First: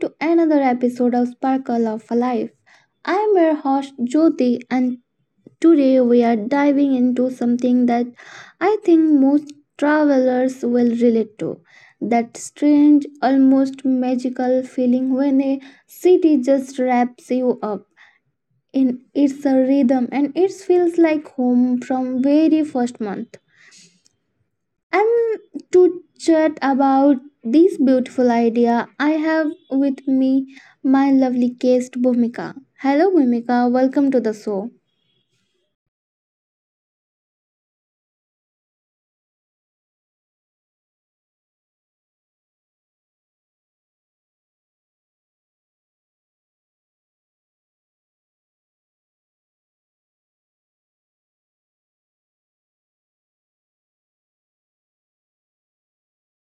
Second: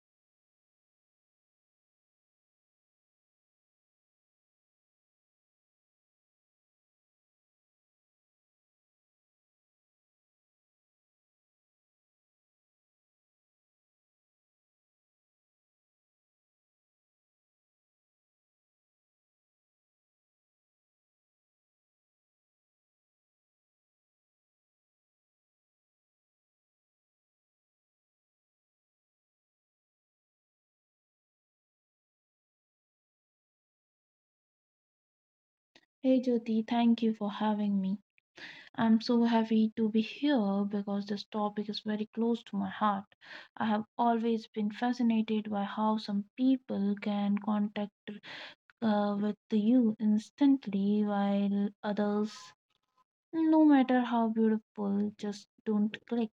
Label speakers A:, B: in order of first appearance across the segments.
A: to another episode of Sparkle of Life. I am your host Jyoti and today we are diving into something that I think most travelers will relate to. That strange, almost magical feeling when a city just wraps you up in its rhythm and it feels like home from very first month. And to chat about this beautiful idea, I have with me my lovely guest Bhumika. Hello, Bhumika. Welcome to the show.
B: Hey Jyoti, thank you for having me. I'm so happy to be here because this topic is very close to my heart. I have always been fascinated by how some people can contact with you instantly while others, no matter how beautiful, just don't click.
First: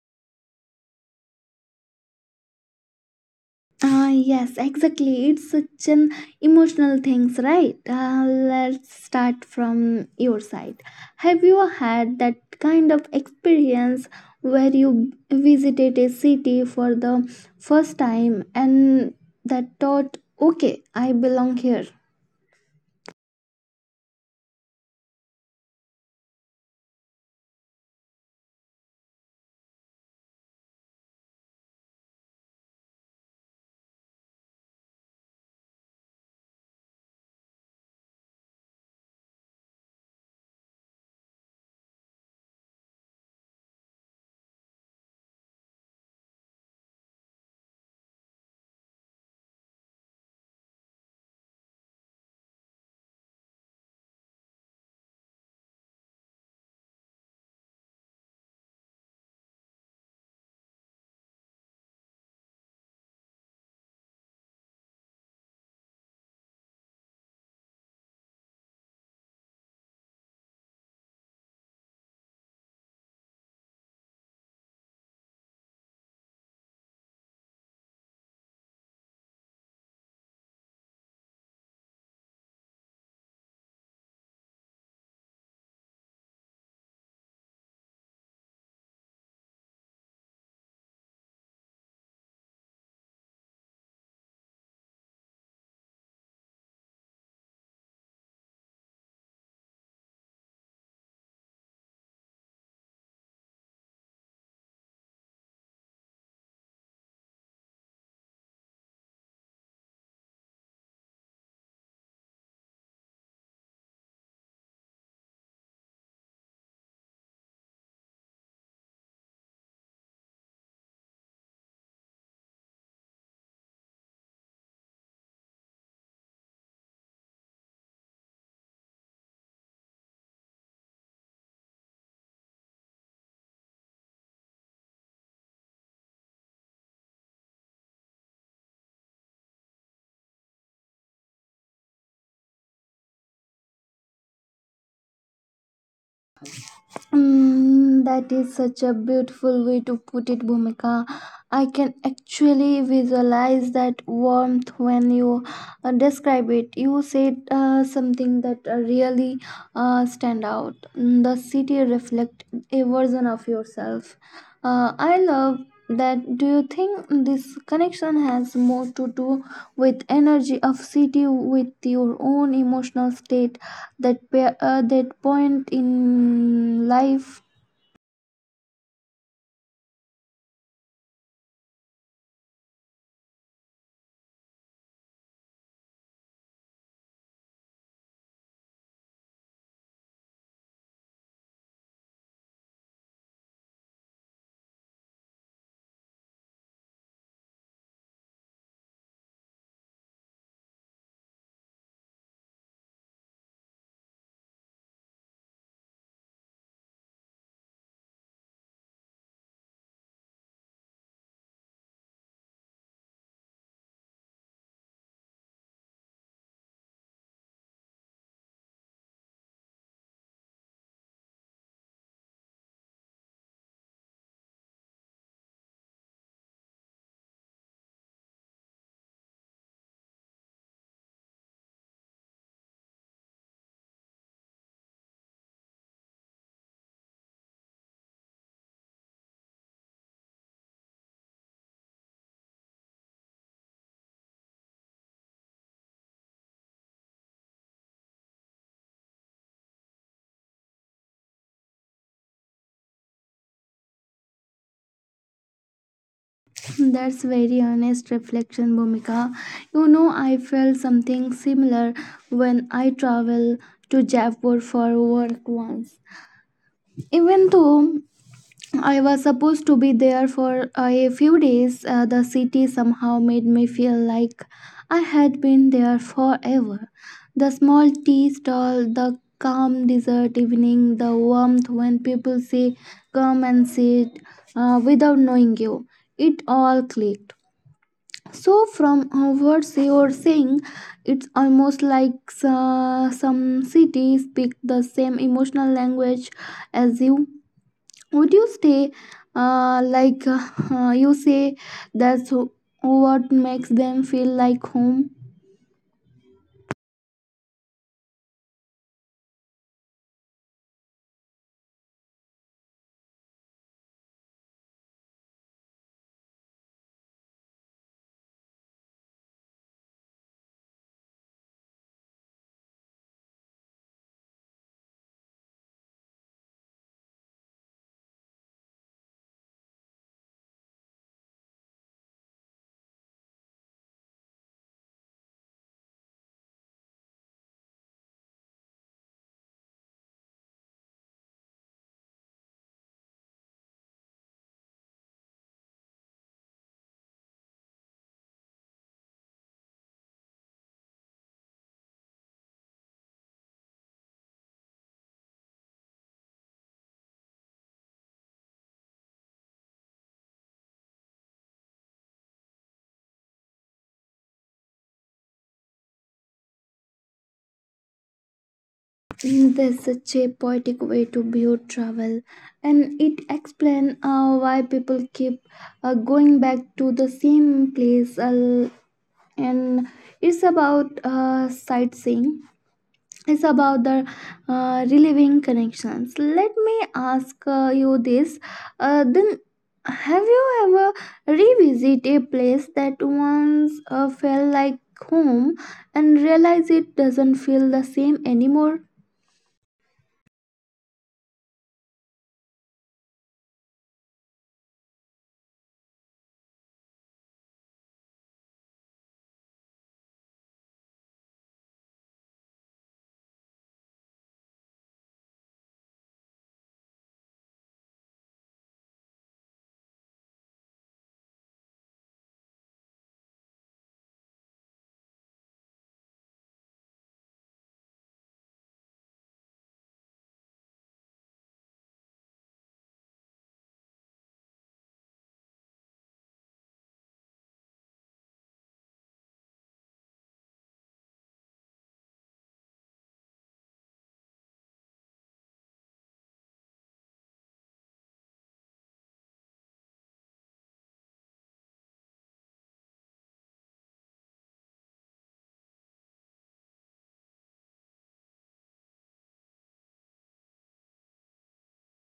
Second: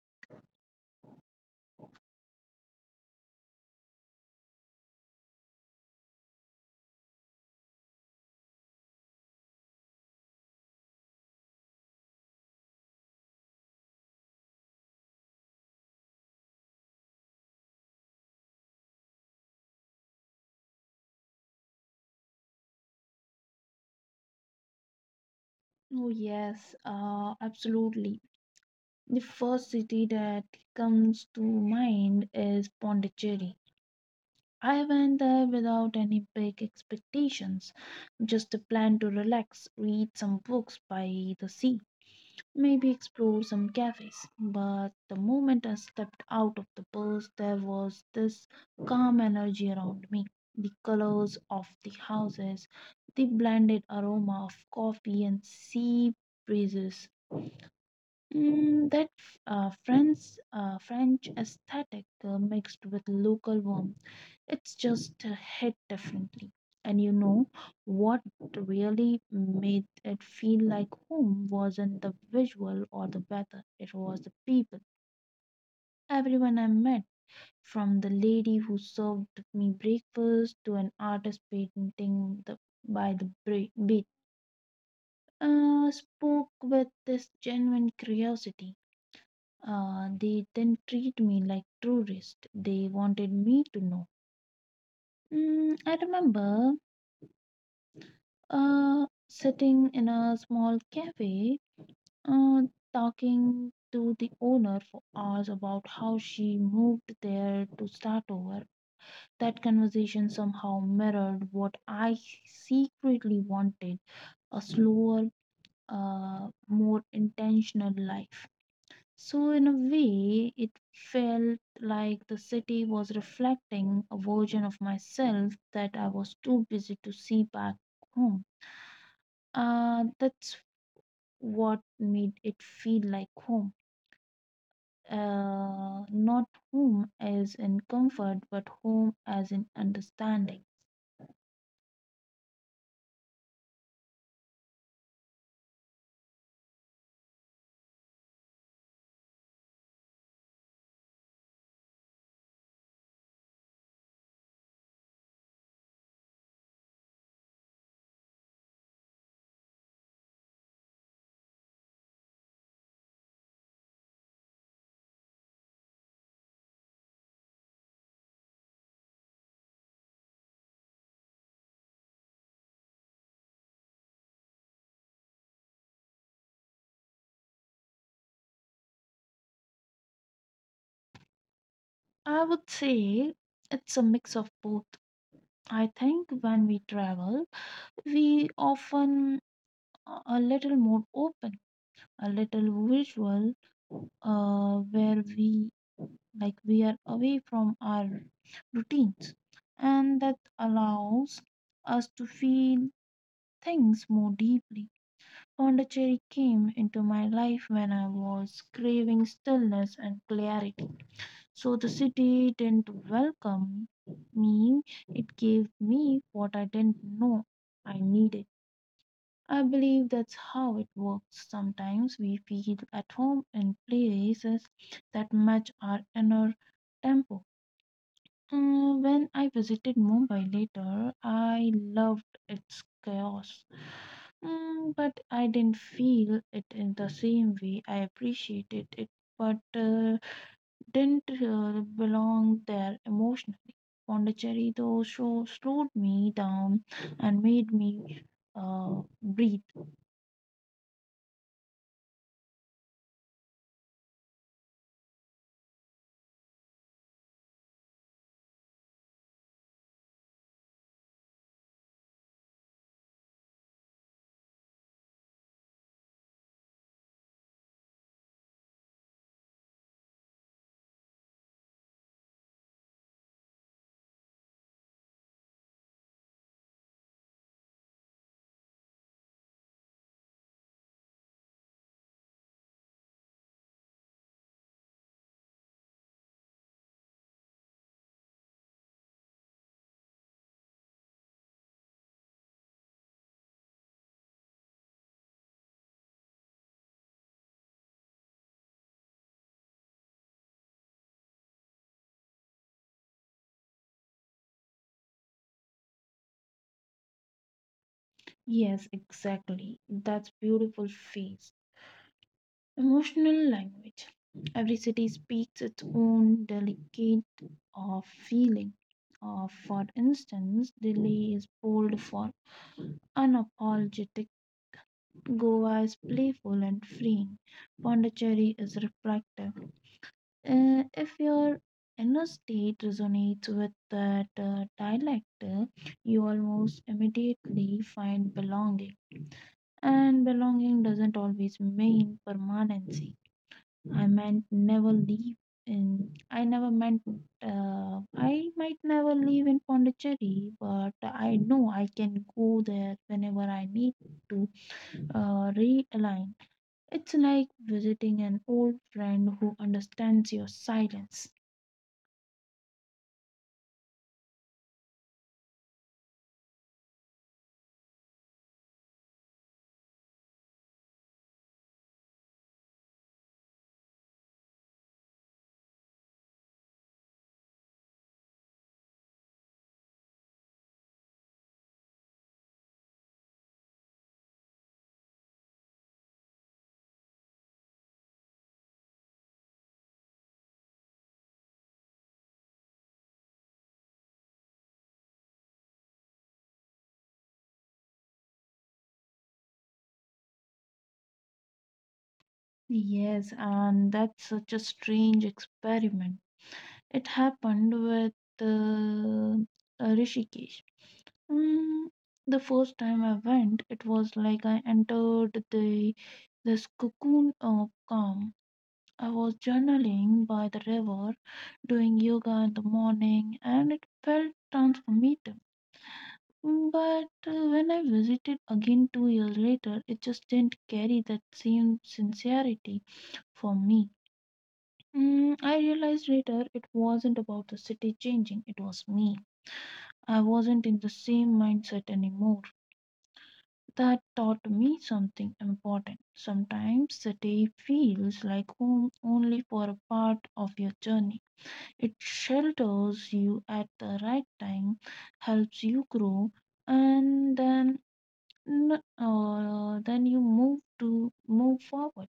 A: Ah, yes, exactly. It's such an emotional things, right? Let's start from your side. Have you had that kind of experience where you visited a city for the first time and that thought, okay, I belong here?
B: Oh, yes, absolutely. The first city that comes to mind is Pondicherry. I went there without any big expectations, just a plan to relax, read some books by the sea, maybe explore some cafes. But the moment I stepped out of the bus, there was this calm energy around me. The colors of the houses, the blended aroma of coffee and sea breezes. That uh, French, French aesthetic mixed with local warmth, it's just hit differently. And you know what really made it feel like home wasn't the visual or the weather, it was the people. Everyone I met, from the lady who served me breakfast to an artist painting by the beach, spoke with this genuine curiosity. They didn't treat me like tourist. They wanted me to know. I remember sitting in a small cafe, uh, talking to the owner for hours about how she moved there to start over. That conversation somehow mirrored what I secretly wanted, a slower, more intentional life. So, in a way, it felt like the city was reflecting a version of myself that I was too busy to see back home. That's what made it feel like home. Not home as in comfort, but home as in understanding.
A: Mm, that is such a beautiful way to put it, Bhumika. I can actually visualize that warmth when you describe it. You said something that really stand out. Mm, the city reflect a version of yourself. I love that. Do you think this connection has more to do with energy of city with your own emotional state that that point in life?
B: I would say it's a mix of both. I think when we travel, we often are a little more open, a little visual, where we, like, we are away from our routines, and that allows us to feel things more deeply. Pondicherry came into my life when I was craving stillness and clarity. So the city didn't welcome me, it gave me what I didn't know I needed. I believe that's how it works. Sometimes we feel at home in places that match our inner tempo. When I visited Mumbai later, I loved its chaos. Mm, but I didn't feel it in the same way. I appreciated it, but didn't belong there emotionally. Pondicherry, though, so slowed me down and made me breathe.
A: That's very honest reflection, Bhumika. You know, I felt something similar when I traveled to Jaipur for work once, even though I was supposed to be there for a few days. The city somehow made me feel like I had been there forever. The small tea stall, the calm desert evening, the warmth when people say, "Come and sit," without knowing you. It all clicked. So, from what you're saying, it's almost like some cities speak the same emotional language as you. Would you stay, you say, that's what makes them feel like home?
B: Yes, exactly. That's beautiful face. Emotional language. Every city speaks its own delicate of feeling. Or for instance, Delhi is bold for unapologetic, Goa is playful and freeing, Pondicherry is reflective. If your inner state resonates with that dialect, you almost immediately find belonging. And belonging doesn't always mean permanency. I meant never leave in. I never meant. I might never leave in Pondicherry, but I know I can go there whenever I need to realign. It's like visiting an old friend who understands your silence.
A: That's such a poetic way to view travel, and it explains why people keep going back to the same place. And it's about sightseeing. Is about the reliving connections. Let me ask you this. Then, have you ever revisit a place that once felt like home and realize it doesn't feel the same anymore?
B: Yes, and that's such a strange experiment. It happened with uh, Rishikesh. Mm, the first time I went, it was like I entered the this cocoon of calm. I was journaling by the river, doing yoga in the morning, and it felt transformative. But when I visited again 2 years later, it just didn't carry that same sincerity for me. I realized later it wasn't about the city changing, it was me. I wasn't in the same mindset anymore. That taught me something important. Sometimes city feels like home only for a part of your journey. It shelters you at the right time, helps you grow, and then you move to move forward.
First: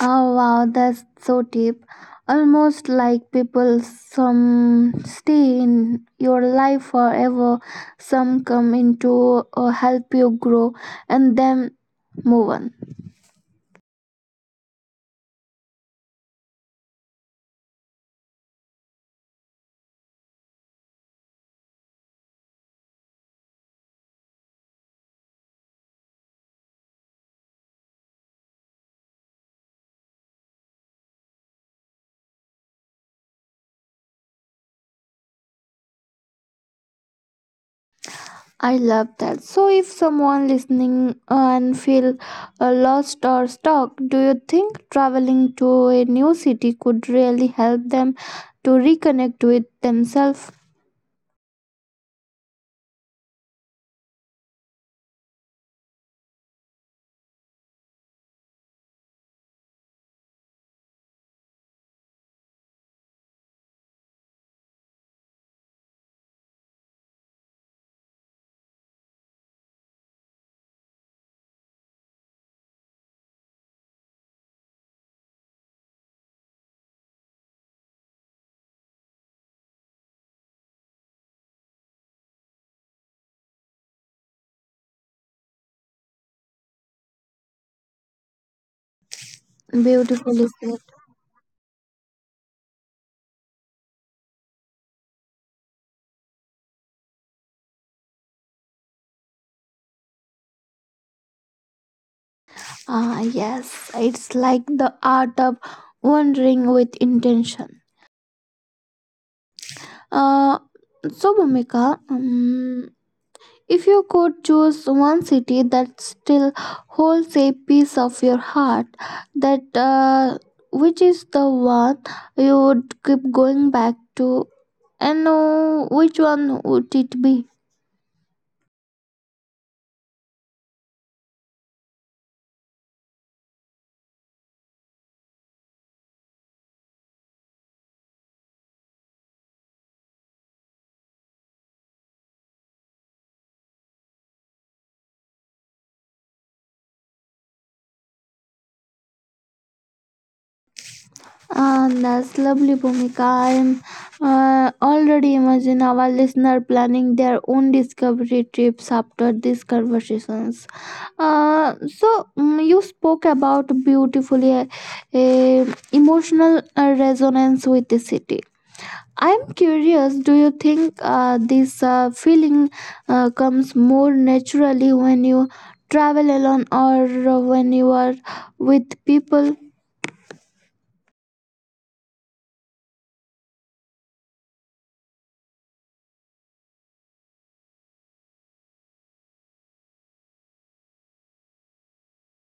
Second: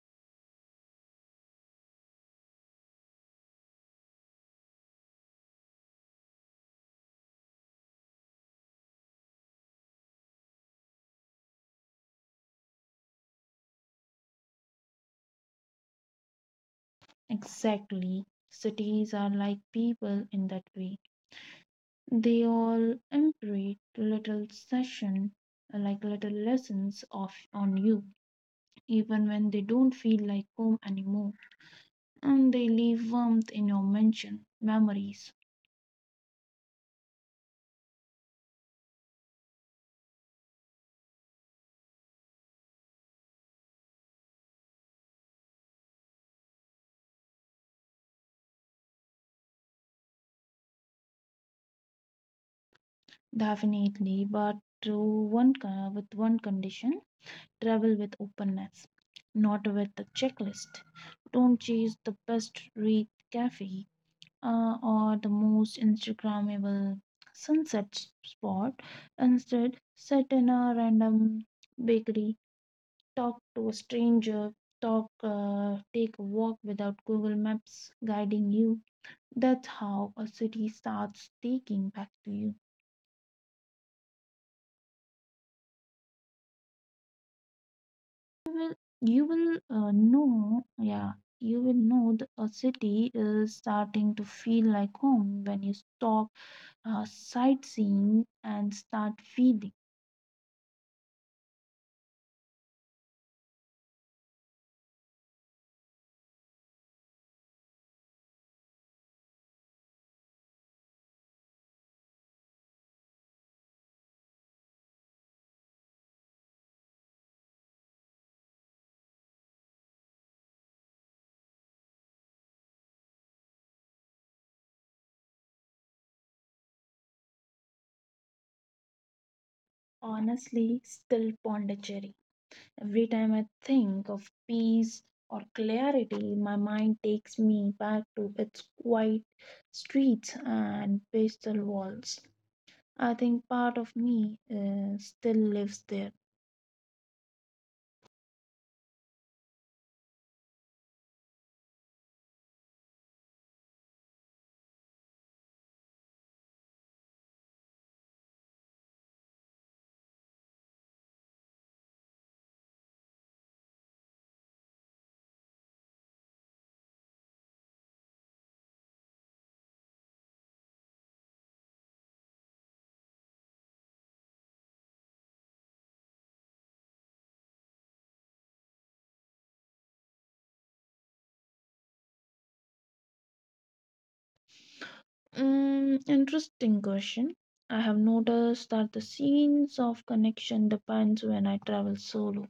A: Oh wow, that's so deep. Almost like people, some stay in your life forever, some come in to help you grow and then move on.
B: Exactly. Cities are like people in that way. They all imprint little session, like little lessons of on you, even when they don't feel like home anymore. And they leave warmth in your mention memories.
A: I love that. So, if someone listening and feel lost or stuck, do you think traveling to a new city could really help them to reconnect with themselves?
B: Definitely, but to with one condition: travel with openness, not with a checklist. Don't chase the best read cafe or the most Instagrammable spot. Instead, sit in a random bakery, talk to a stranger, take a walk without Google Maps guiding you. That's how a city starts taking back to you. You will, you will
A: Beautifully?
B: know,
A: Is.
B: yeah, you will know that a city is starting to feel like home when you stop sightseeing and start feeling.
A: Ah, yes. It's like the art of wandering with intention. Uh, so, Bhumika, if you could choose one city that still holds a piece of your heart, that which is the one you would keep going back to, and which one would it be?
B: Honestly, still Pondicherry. Every time I think of peace or clarity, my mind takes me back to its quiet streets and pastel walls. I think part of me still lives there.
A: And that's lovely, Bhumika. I'm already imagine our listener planning their own discovery trips after these conversations. So you spoke about beautifully uh, emotional resonance with the city. I'm curious. Do you think this feeling comes more naturally when you travel alone or when you are with people?
B: Mm, interesting question. I have noticed that the scenes of connection depends when I travel solo.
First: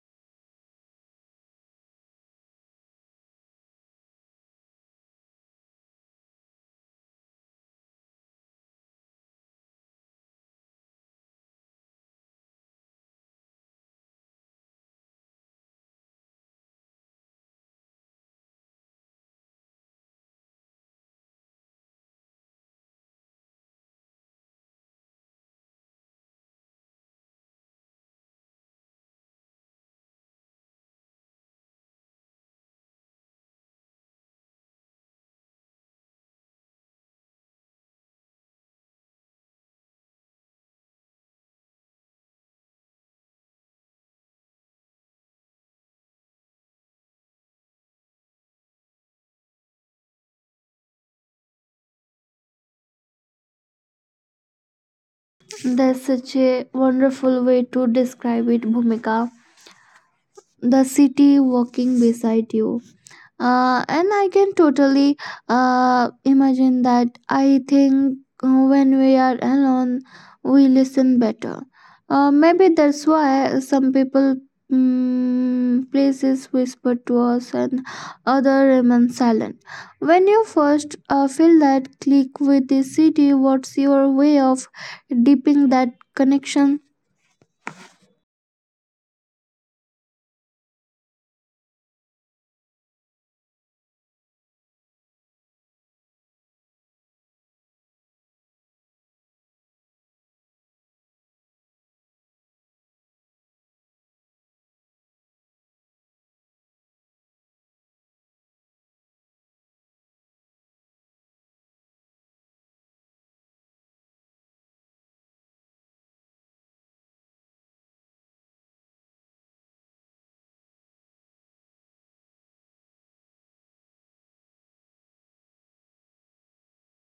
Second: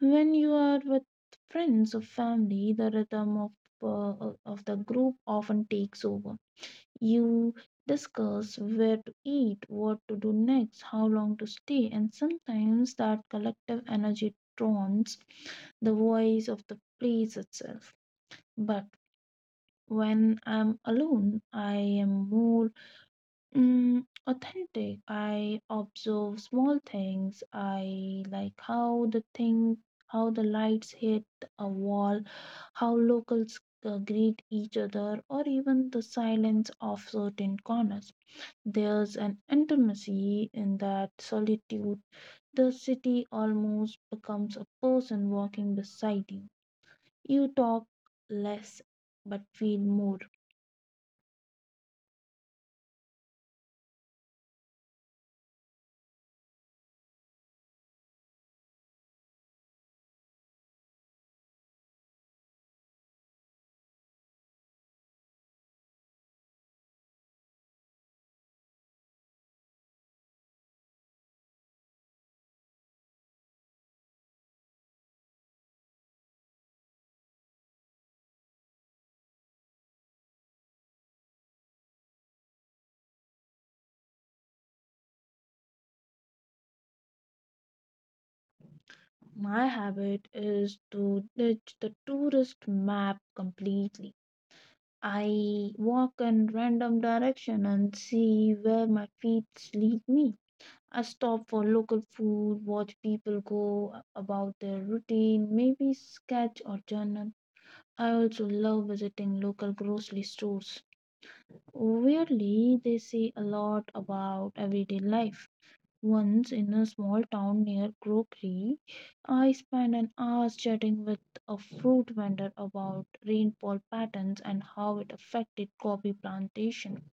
B: When you are with friends or family, the rhythm of the group often takes over. You discuss where to eat, what to do next, how long to stay, and sometimes that collective energy drowns the voice of the place itself. But when I'm alone, I am more authentic. I observe small things. I like how the lights hit a wall, how locals greet each other, or even the silence of certain corners. There's an intimacy in that solitude. The city almost becomes a person walking beside you. You talk less but feel more.
A: That's such a wonderful way to describe it, Bhumika. The city walking beside you. And I can totally imagine that. I think when we are alone, we listen better. Maybe that's why some people, places whisper to us and other remain silent. When you first feel that click with the city, what's your way of deepening that connection?
B: My habit is to ditch the tourist map completely. I walk in random direction and see where my feet lead me. I stop for local food, watch people go about their routine, maybe sketch or journal. I also love visiting local grocery stores. Weirdly, they say a lot about everyday life. Once in a small town near Crockery, I spent an hour chatting with a fruit vendor about rainfall patterns and how it affected coffee plantation.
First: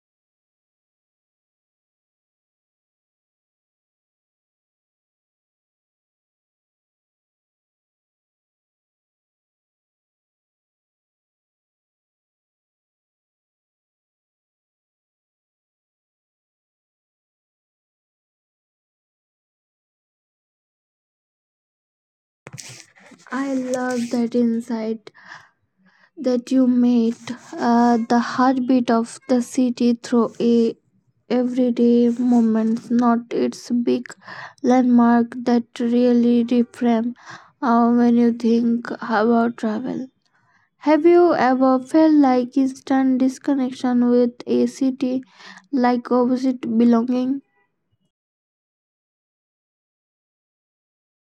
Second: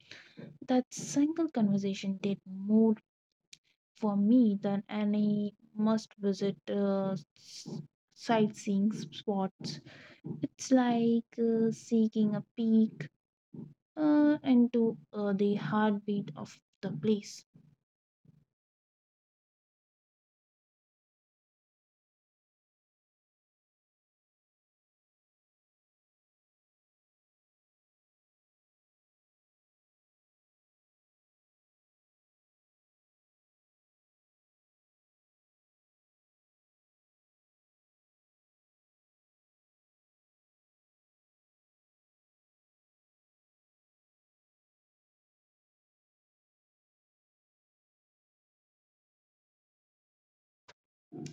B: That single conversation did more for me than any must visit sightseeing spots. It's like seeking a peek into the heartbeat of the place.
A: I love that insight that you made, the heartbeat of the city through a everyday moments, not its big landmark, that really reframe when you think about travel. Have you ever felt like instant disconnection with a city, like opposite belonging?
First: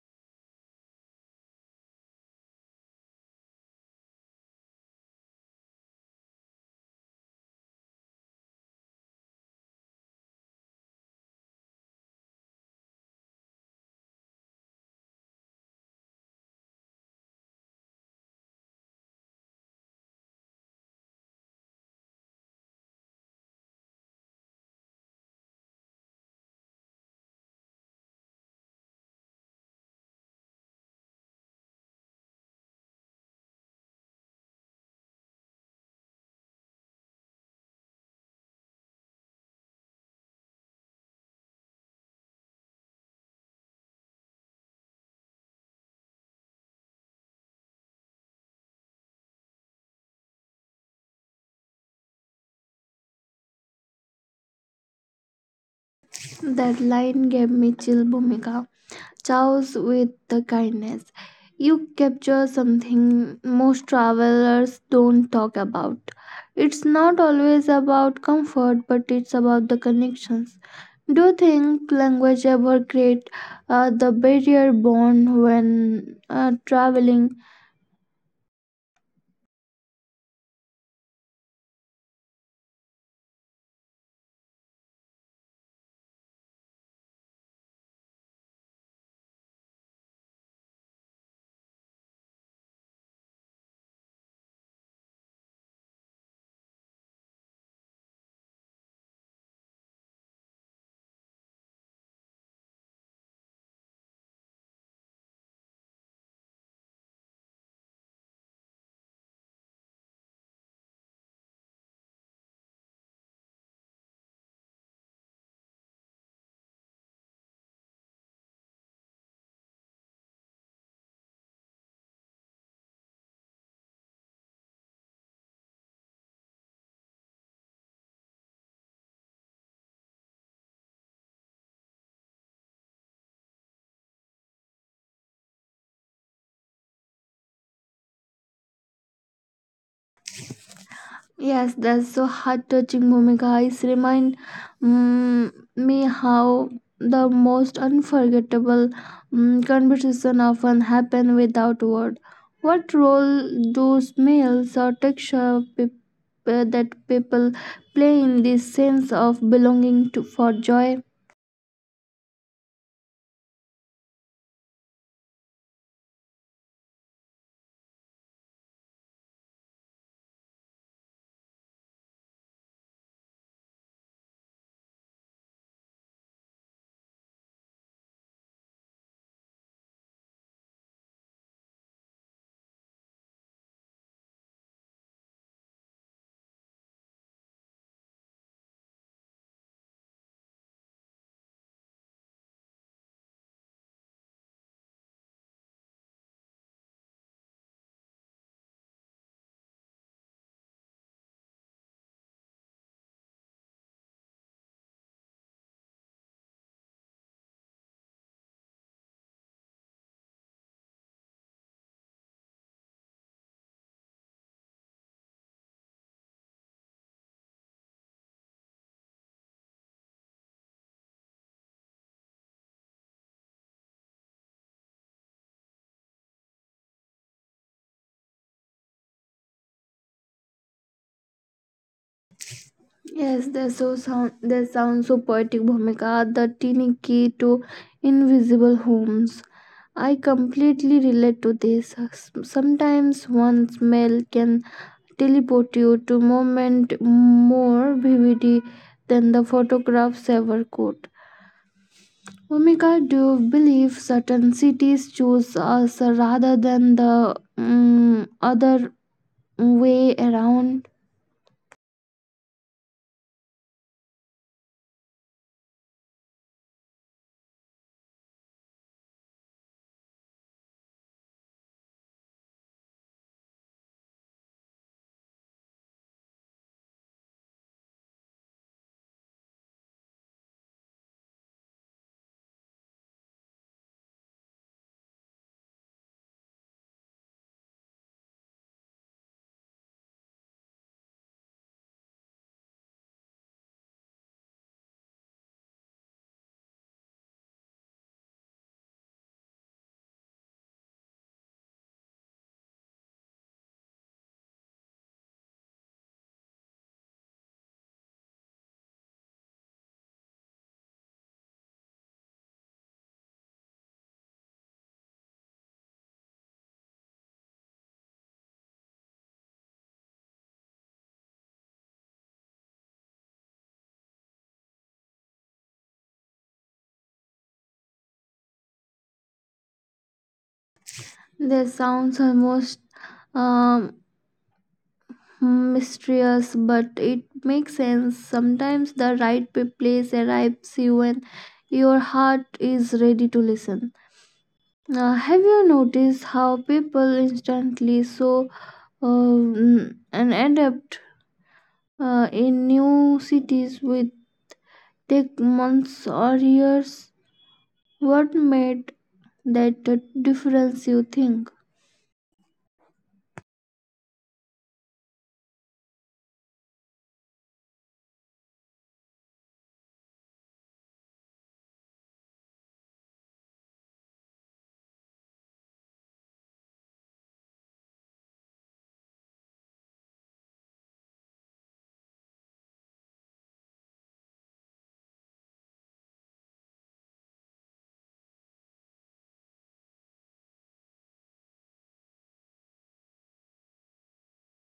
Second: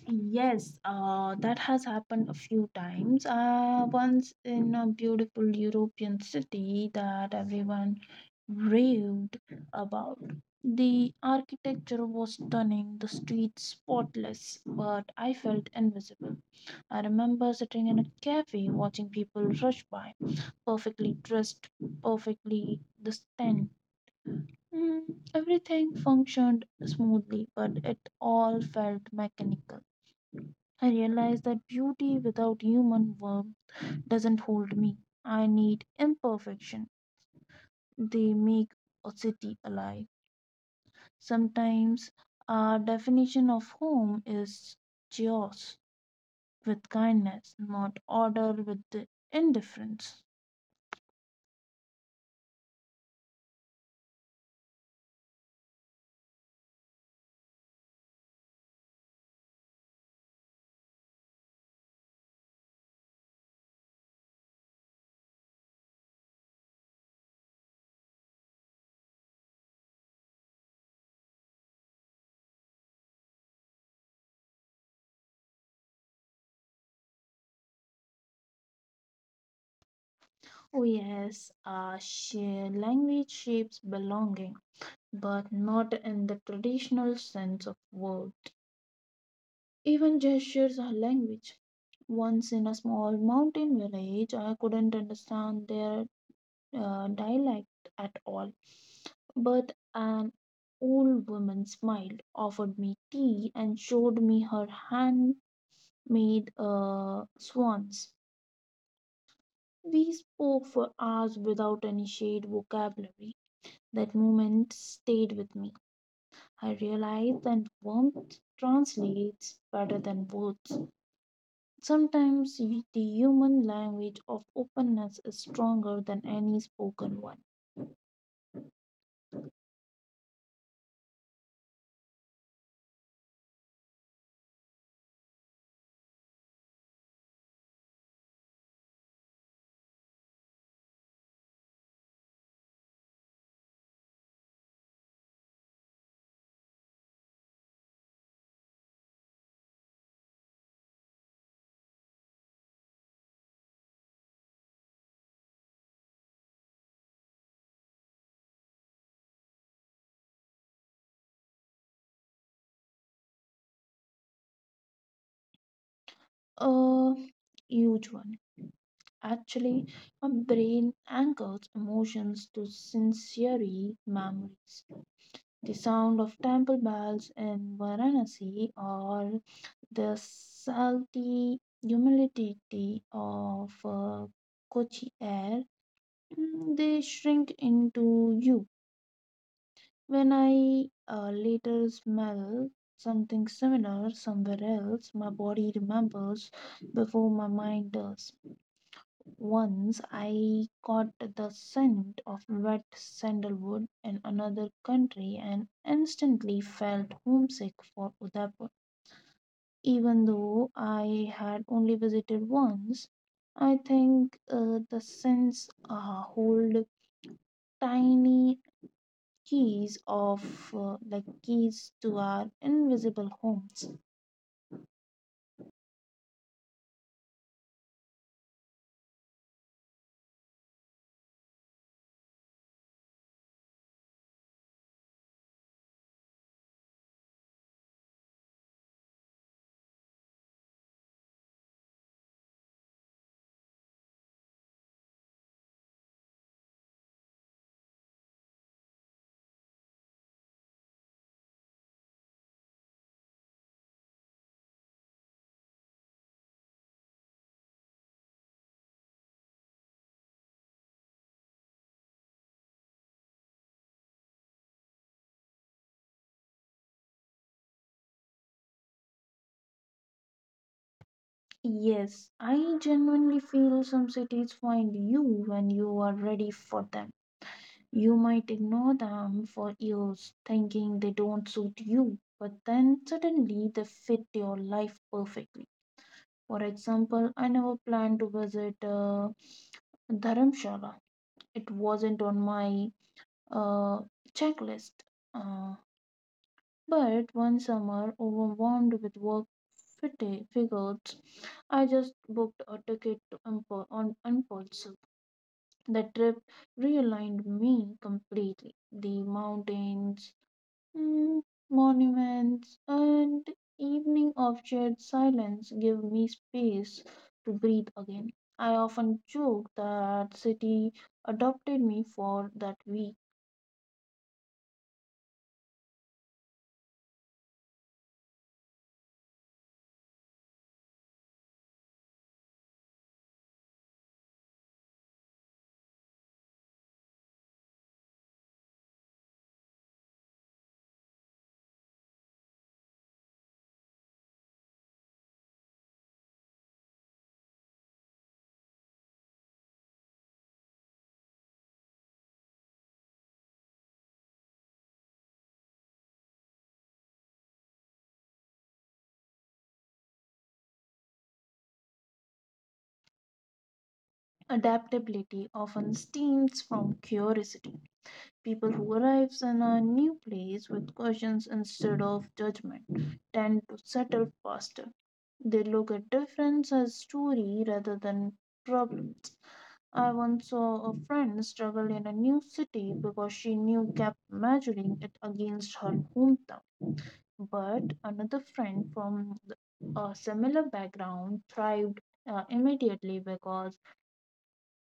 B: Yes, that has happened a few times. Once in a beautiful European city that everyone raved about. The architecture was stunning, the streets spotless, but I felt invisible. I remember sitting in a cafe watching people rush by, perfectly dressed, perfectly distant. Mm, everything functioned smoothly, but it all felt mechanical. I realized that beauty without human warmth doesn't hold me. I need imperfection. They make a city alive. Sometimes our definition of home is chaos with kindness, not order with indifference.
A: That line gave me chill, Bhumika. Chows with the kindness. You capture something most travelers don't talk about. It's not always about comfort, but it's about the connections. Do you think language ever create the barrier bond when traveling?
B: Oh, yes, shared language shapes belonging, but not in the traditional sense of word. Even gestures are language. Once in a small mountain village, I couldn't understand their dialect at all, but an old woman smiled, offered me tea, and showed me her handmade swans. We spoke for hours without any shared vocabulary. That moment stayed with me. I realized that warmth translates better than words. Sometimes the human language of openness is stronger than any spoken one.
A: Yes, that's so heart touching, Bhumika. It remind me how the most unforgettable conversation often happen without word. What role do smells or texture that people play in this sense of belonging to for joy?
B: A huge one. Actually, our brain anchors emotions to sensory memories. The sound of temple bells in Varanasi or the salty humidity of Kochi air, mm, they shrink into you. When I later smell something similar somewhere else, my body remembers before my mind does. Once I caught the scent of wet sandalwood in another country and instantly felt homesick for Udaipur. Even though I had only visited once, I think the scents hold tiny keys of, like keys to our invisible homes.
A: Yes, they so sound. They sound so poetic, Bhumika. The teeny key to invisible homes. I completely relate to this. Sometimes one smell can teleport you to moment more vividly than the photographs ever could. Omika, do you believe certain cities choose us rather than the other way around?
B: Yes, I genuinely feel some cities find you when you are ready for them. You might ignore them for years, thinking they don't suit you, but then suddenly they fit your life perfectly. For example, I never planned to visit Dharamshala. It wasn't on my uh, checklist. Uh, but one summer, overwhelmed with work figures, I just booked a ticket to on impulse. The trip realigned me completely. The mountains, Mm, monuments and evening of shared silence give me space to breathe again. I often joke that city adopted me for that week.
A: This sounds almost um, mysterious, but it makes sense. Sometimes the right place arrives you when your heart is ready to listen. Have you noticed how people instantly so and adapt in new cities with take months or years? What made that difference? You think?
B: Adaptability often stems from curiosity. People who arrives in a new place with questions instead of judgment tend to settle faster. They look at difference as story rather than problems. I once saw a friend struggle in a new city because she knew kept measuring it against her hometown. But another friend from a similar background thrived immediately because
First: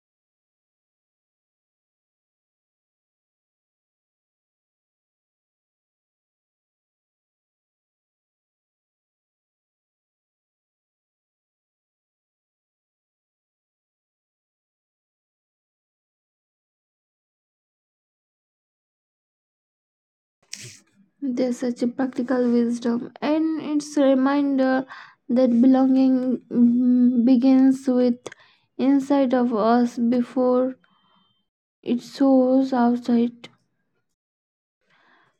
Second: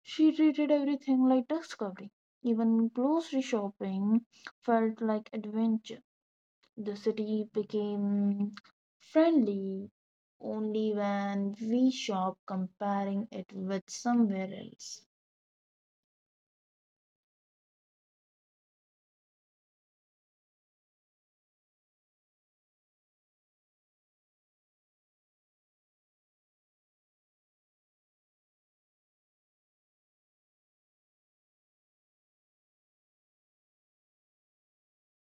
B: she treated everything like discovery. Even grocery shopping felt like adventure. The city became friendly only when we shop comparing it with somewhere else.
A: There's such a practical wisdom, and it's a reminder that belonging begins with inside of us before it soars outside.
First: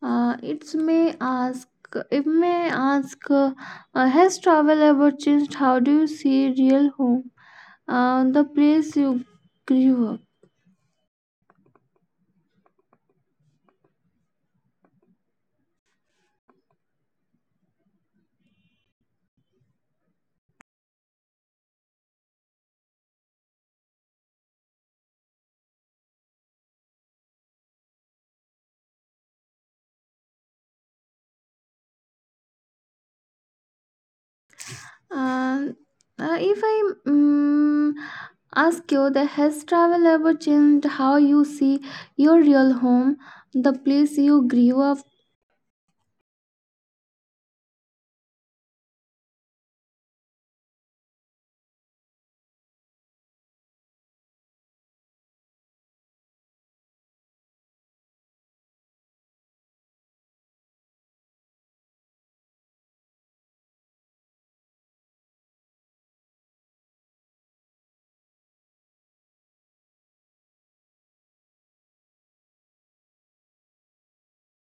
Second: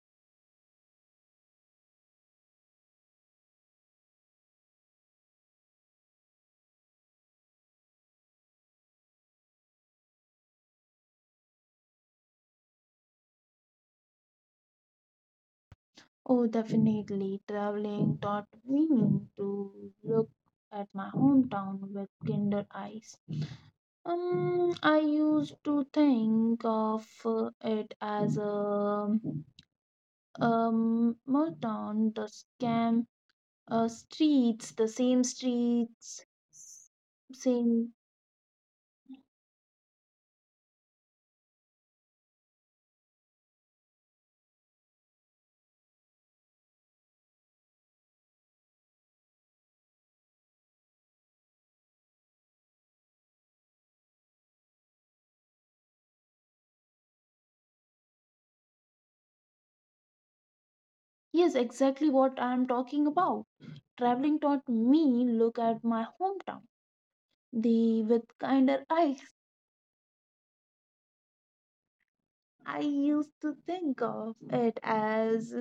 A: Uh, it may ask, it may ask, has travel ever changed? How do you see real home? The place you grew up.
B: Oh, definitely. Traveling taught me to look at my hometown with kinder eyes. I used to think of it as a small town, the scam streets, the same streets,
A: Uh, if
B: same.
A: I. Ask you that has travel ever changed how you see your real home, the place you grew up?
B: Yes, exactly what I am talking about. Traveling taught me look at my hometown, the with kinder eyes. I used to think of it as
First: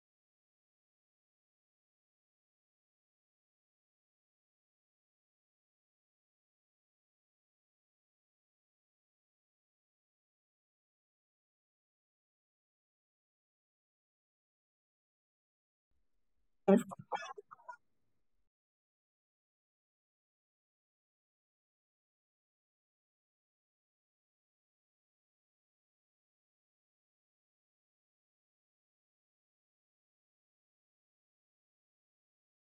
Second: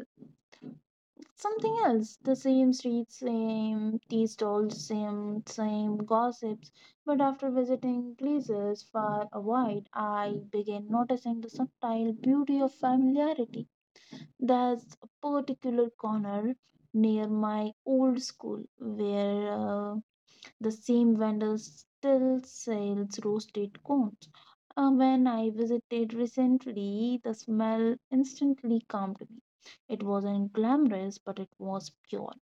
B: something else. The same streets, same tea stalls, same gossips. But after visiting places far wide, I began noticing the subtle beauty of familiarity. There's a particular corner near my old school where the same vendor still sells roasted cones. When I visited recently, the smell instantly calmed me. It wasn't glamorous, but it was pure.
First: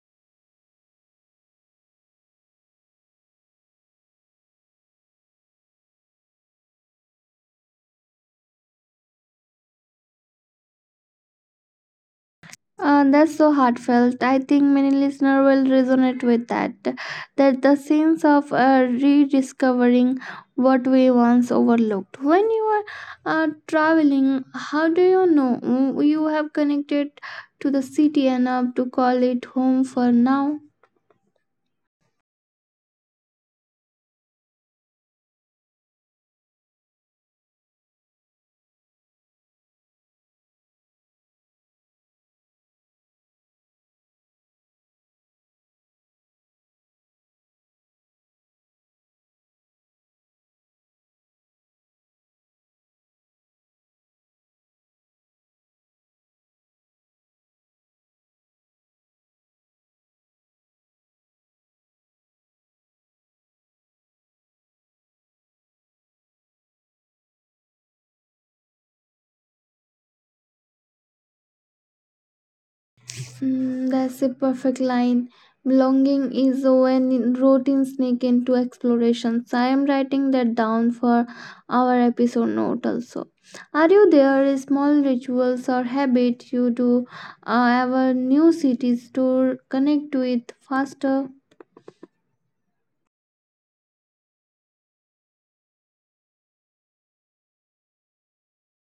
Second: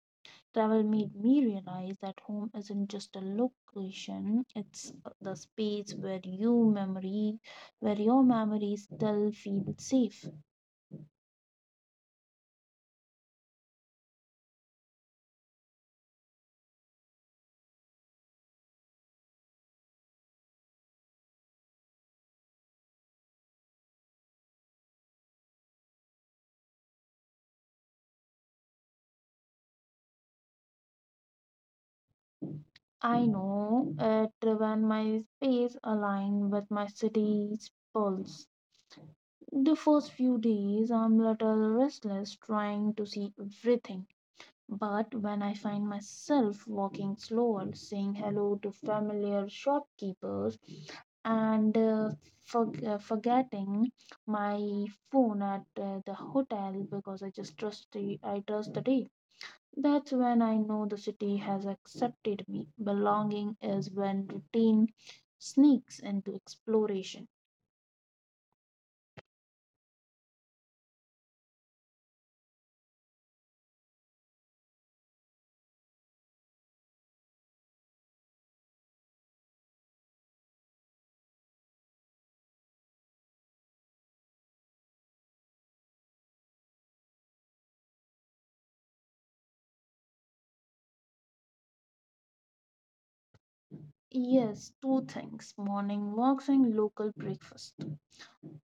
B: Travel made me realize that home isn't just a location, it's the space where you memory where your memories still feel safe.
A: That's so heartfelt. I think many listeners will resonate with that. That the sense of rediscovering what we once overlooked. When you are traveling, how do you know, you have connected to the city enough to call it home for now?
B: I know it when my space aligned with my city's pulse. The first few days, I'm little restless, trying to see everything. But when I find myself walking slower, saying hello to familiar shopkeepers, and forgetting my phone at the hotel because I trust the day. That's when I know the city has accepted me. Belonging is when routine sneaks into exploration.
A: Yes, that's a perfect line. Belonging is when routines sneak into explorations. I am writing that down for our episode note also. Are you there small rituals or habit you do our new cities to connect to it faster?
B: Yes, two things: morning walks and local breakfast.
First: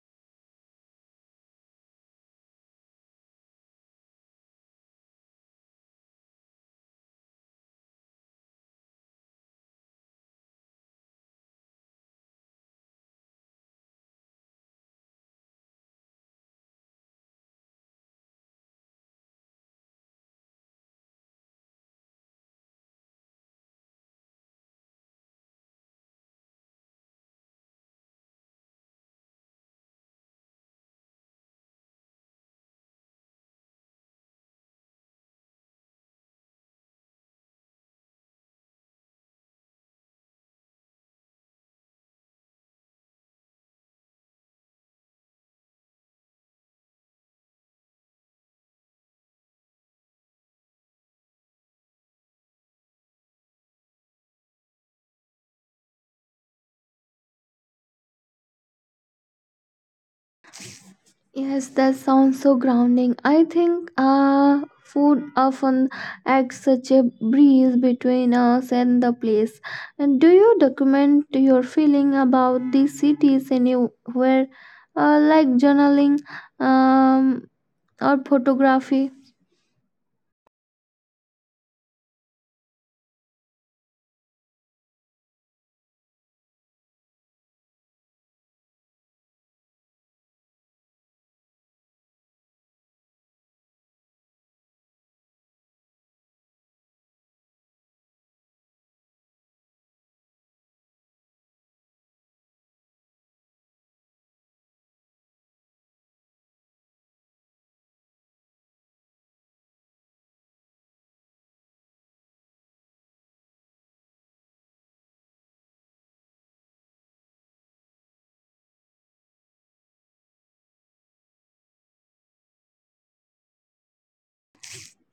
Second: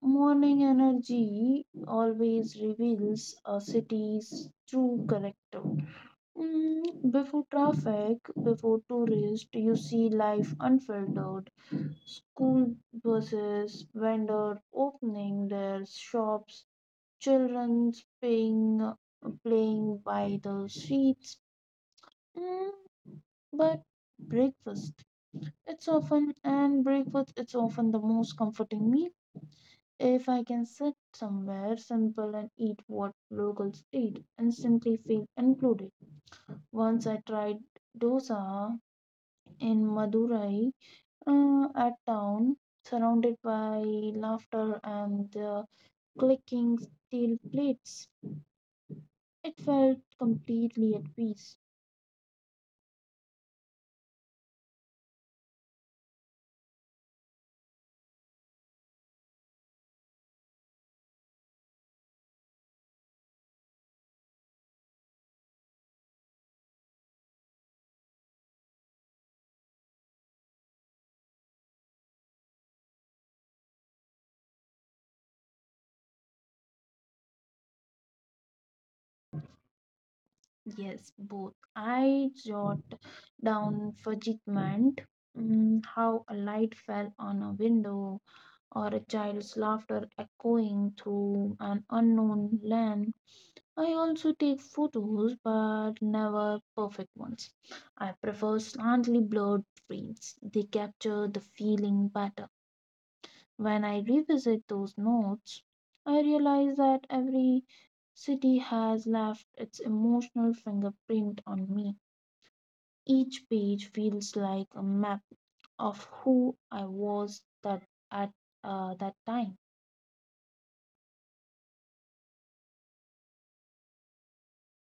B: Morning energy always reveals a city's true character. Mm, before traffic, before tourists, you see life unfiltered. School buses, vendors opening their shops, children playing, playing by the streets. Mm, but breakfast, it's often, and breakfast, it's often the most comforting meal. If I can sit somewhere simple and eat what locals eat and simply feel included. Once I tried dosa in Madurai at town, surrounded by laughter and the clicking steel plates. It felt completely at peace.
A: Yes, that sounds so grounding. I think food often acts such a breeze between us and the place. And do you document your feeling about these cities anywhere, like journaling um, or photography?
B: Yes, both. I jot down fugitment, mm, how a light fell on a window or a child's laughter echoing through an unknown land. I also take photos, but never perfect ones. I prefer slightly blurred frames. They capture the feeling better. When I revisit those notes, I realize that every city has left its emotional fingerprint on me. Each page feels like a map of who I was that at that time.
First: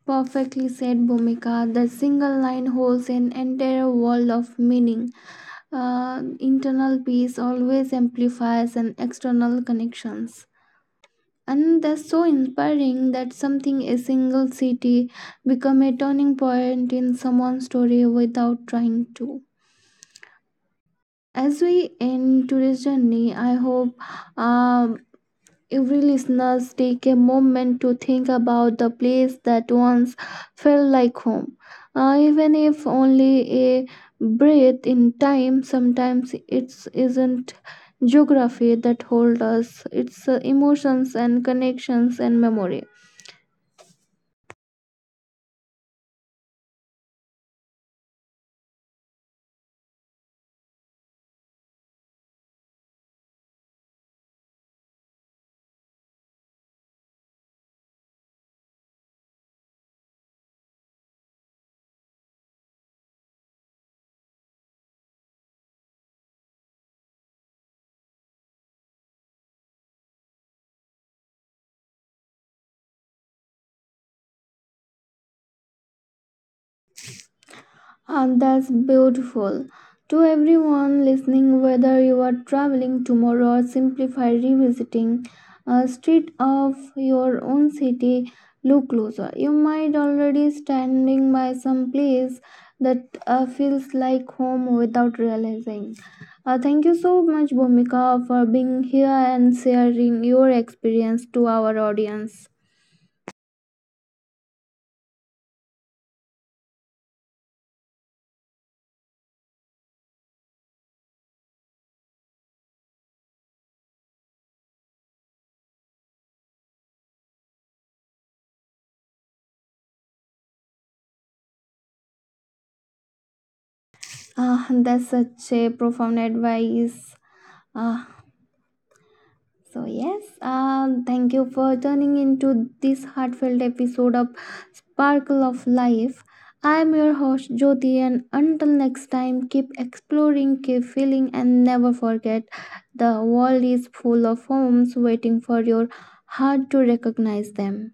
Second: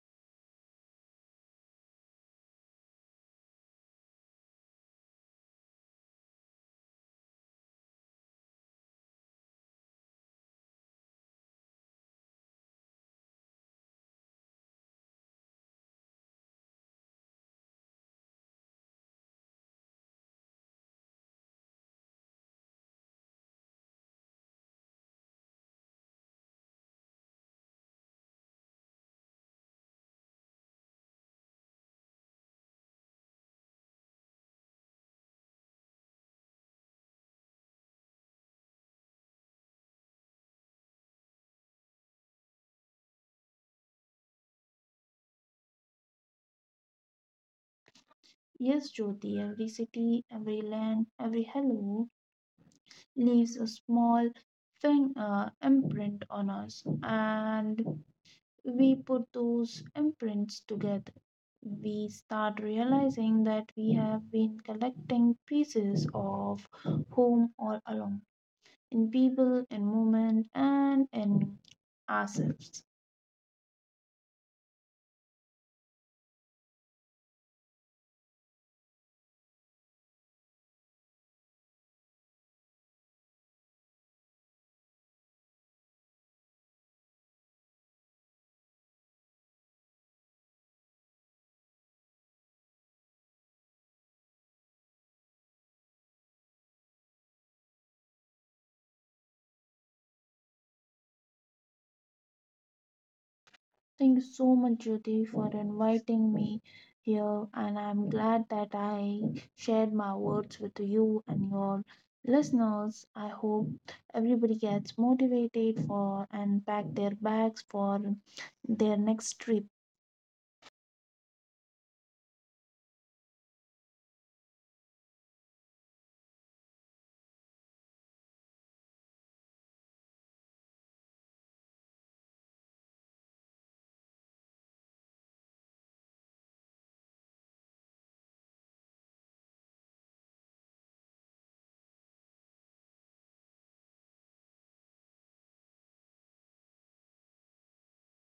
A: Perfectly said, Bhumika. The single line holds an entire world of meaning. Internal peace always amplifies an external connections. And that's so inspiring that something a single city become a turning point in someone's story without trying to. As we end today's journey, I hope um, every listeners take a moment to think about the place that once felt like home. Even if only a breath in time, sometimes it isn't geography that holds us, it's emotions and connections and memory.
B: Yes, Jyoti, every city, every land, every hello leaves a small imprint on us, and we put those imprints together. We start realizing that we have been collecting pieces of home all along in people, in movement, and in ourselves.
A: And that's beautiful. To everyone listening, whether you are traveling tomorrow or simplify revisiting a street of your own city, look closer. You might already standing by some place that feels like home without realizing. Thank you so much, Bhumika, for being here and sharing your experience to our audience.
B: Thank you so much, Jyoti, for inviting me here, and I'm glad that I shared my words with you and your listeners. I hope everybody gets motivated for and pack their bags for their next trip.
A: That's such a profound advice. Uh, So yes, thank you for turning into this heartfelt episode of Sparkle of Life. I am your host Jyoti, and until next time, keep exploring, keep feeling, and never forget, the world is full of homes waiting for your heart to recognize them.